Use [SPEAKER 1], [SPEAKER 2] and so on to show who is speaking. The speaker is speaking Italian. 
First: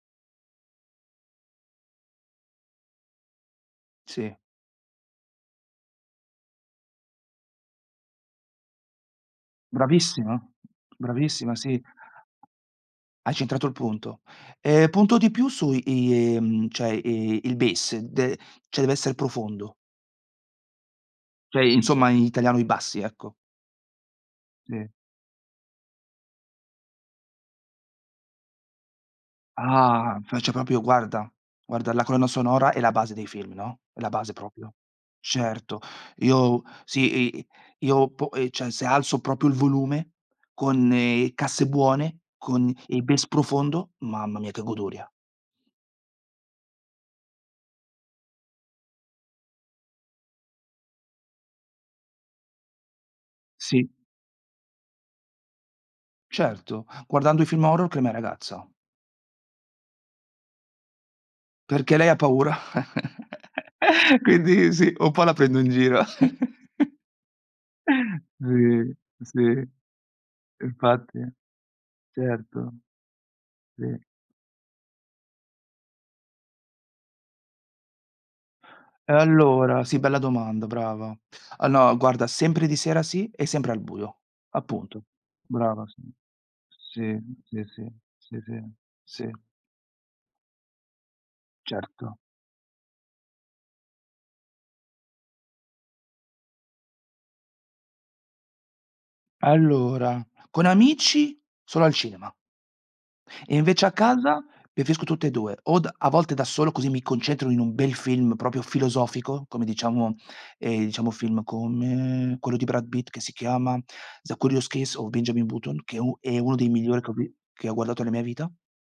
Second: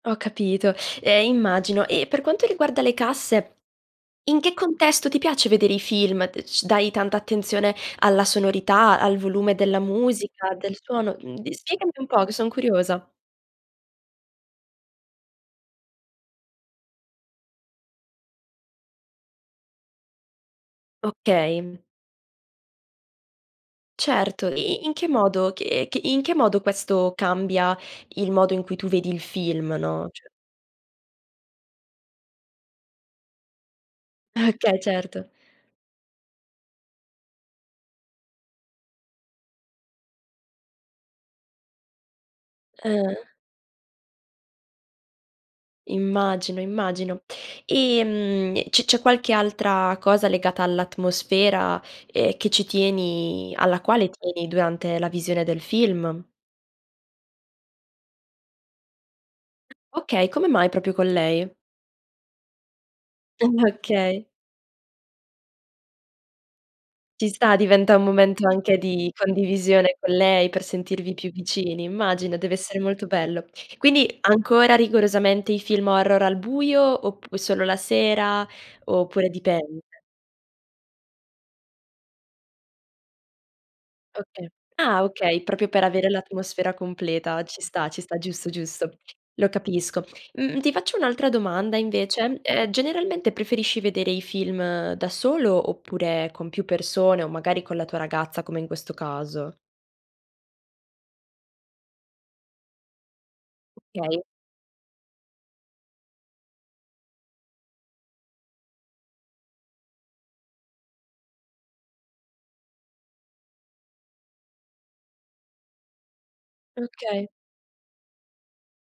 [SPEAKER 1] Ho capito, eh, immagino. E, per quanto riguarda le casse,
[SPEAKER 2] Sì.
[SPEAKER 1] in che contesto ti piace vedere i film? D c dai tanta attenzione alla sonorità, al volume della
[SPEAKER 2] Bravissima,
[SPEAKER 1] musica, del suono? Uhm, d
[SPEAKER 2] bravissima, sì.
[SPEAKER 1] spiegami un po', che son curiosa.
[SPEAKER 2] Hai centrato il punto. Eh, punto di più su i mhmm, cioè, i il base, d cioè, deve essere profondo. Cioè
[SPEAKER 1] Okay.
[SPEAKER 2] insomma in italiano i bassi, ecco.
[SPEAKER 1] Certo, i i
[SPEAKER 2] Sì.
[SPEAKER 1] in che modo che e in che modo questo cambia il modo in cui tu vedi il film, no,
[SPEAKER 2] Ah,
[SPEAKER 1] cioè?
[SPEAKER 2] faccio proprio, guarda, guarda, la colonna sonora è la base dei film, no, è la base proprio.
[SPEAKER 1] Okay. Certo.
[SPEAKER 2] Certo, io sì, i io, po eh, cioè, se alzo proprio il volume con, casse buone, con il base
[SPEAKER 1] Ah-ah.
[SPEAKER 2] profondo, mamma mia, che goduria!
[SPEAKER 1] Immagino, immagino. Ehm e c c'è qualche altra cosa legata all'atmosfera ehm, che ci tieni alla
[SPEAKER 2] Sì.
[SPEAKER 1] quale tieni, durante la visione del film?
[SPEAKER 2] Certo, guardando i film horror con la mia ragazza.
[SPEAKER 1] Okay, come mai proprio con lei?
[SPEAKER 2] Perché lei ha paura,
[SPEAKER 1] Ah okay.
[SPEAKER 2] quindi sì, un po' la prendo in giro.
[SPEAKER 1] Ci sta, diventa un momento anche
[SPEAKER 2] Sì,
[SPEAKER 1] di
[SPEAKER 2] sì,
[SPEAKER 1] condivisione con lei per sentirvi
[SPEAKER 2] infatti,
[SPEAKER 1] più vicini. Immagino, deve
[SPEAKER 2] certo.
[SPEAKER 1] essere molto bello.
[SPEAKER 2] Sì.
[SPEAKER 1] Quindi, ancora rigorosamente i film horror al buio, oppu solo la sera, oppure dipende?
[SPEAKER 2] Allora, sì, bella domanda, brava. Ah no, guarda sempre di sera sì e sempre al buio,
[SPEAKER 1] Okay, ah,
[SPEAKER 2] appunto.
[SPEAKER 1] okay, proprio per
[SPEAKER 2] Brava
[SPEAKER 1] avere l'atmosfera
[SPEAKER 2] sì,
[SPEAKER 1] completa. Ci
[SPEAKER 2] sì, sì,
[SPEAKER 1] sta,
[SPEAKER 2] sì,
[SPEAKER 1] ci sta,
[SPEAKER 2] sì
[SPEAKER 1] giusto,
[SPEAKER 2] sì,
[SPEAKER 1] giusto,
[SPEAKER 2] sì.
[SPEAKER 1] lo capisco. Mh-mh, ti faccio un'altra domanda,
[SPEAKER 2] Certo.
[SPEAKER 1] invece eh, generalmente preferisci vedere i film da solo, oppure con più persone, o magari con la tua ragazza, come in questo caso?
[SPEAKER 2] Allora, con amici solo al cinema e, invece, a
[SPEAKER 1] Okay.
[SPEAKER 2] casa preferisco tutte e 2, o d a volte da solo, così mi concentro in un bel film proprio filosofico, come, diciamo, ehm, diciamo, film come quello di Brad Pitt che si chiama: "The Curious Case of Benjamin Button", che è u è uno dei migliori che ho
[SPEAKER 1] Okay.
[SPEAKER 2] vi che ho guardato nella mia vita.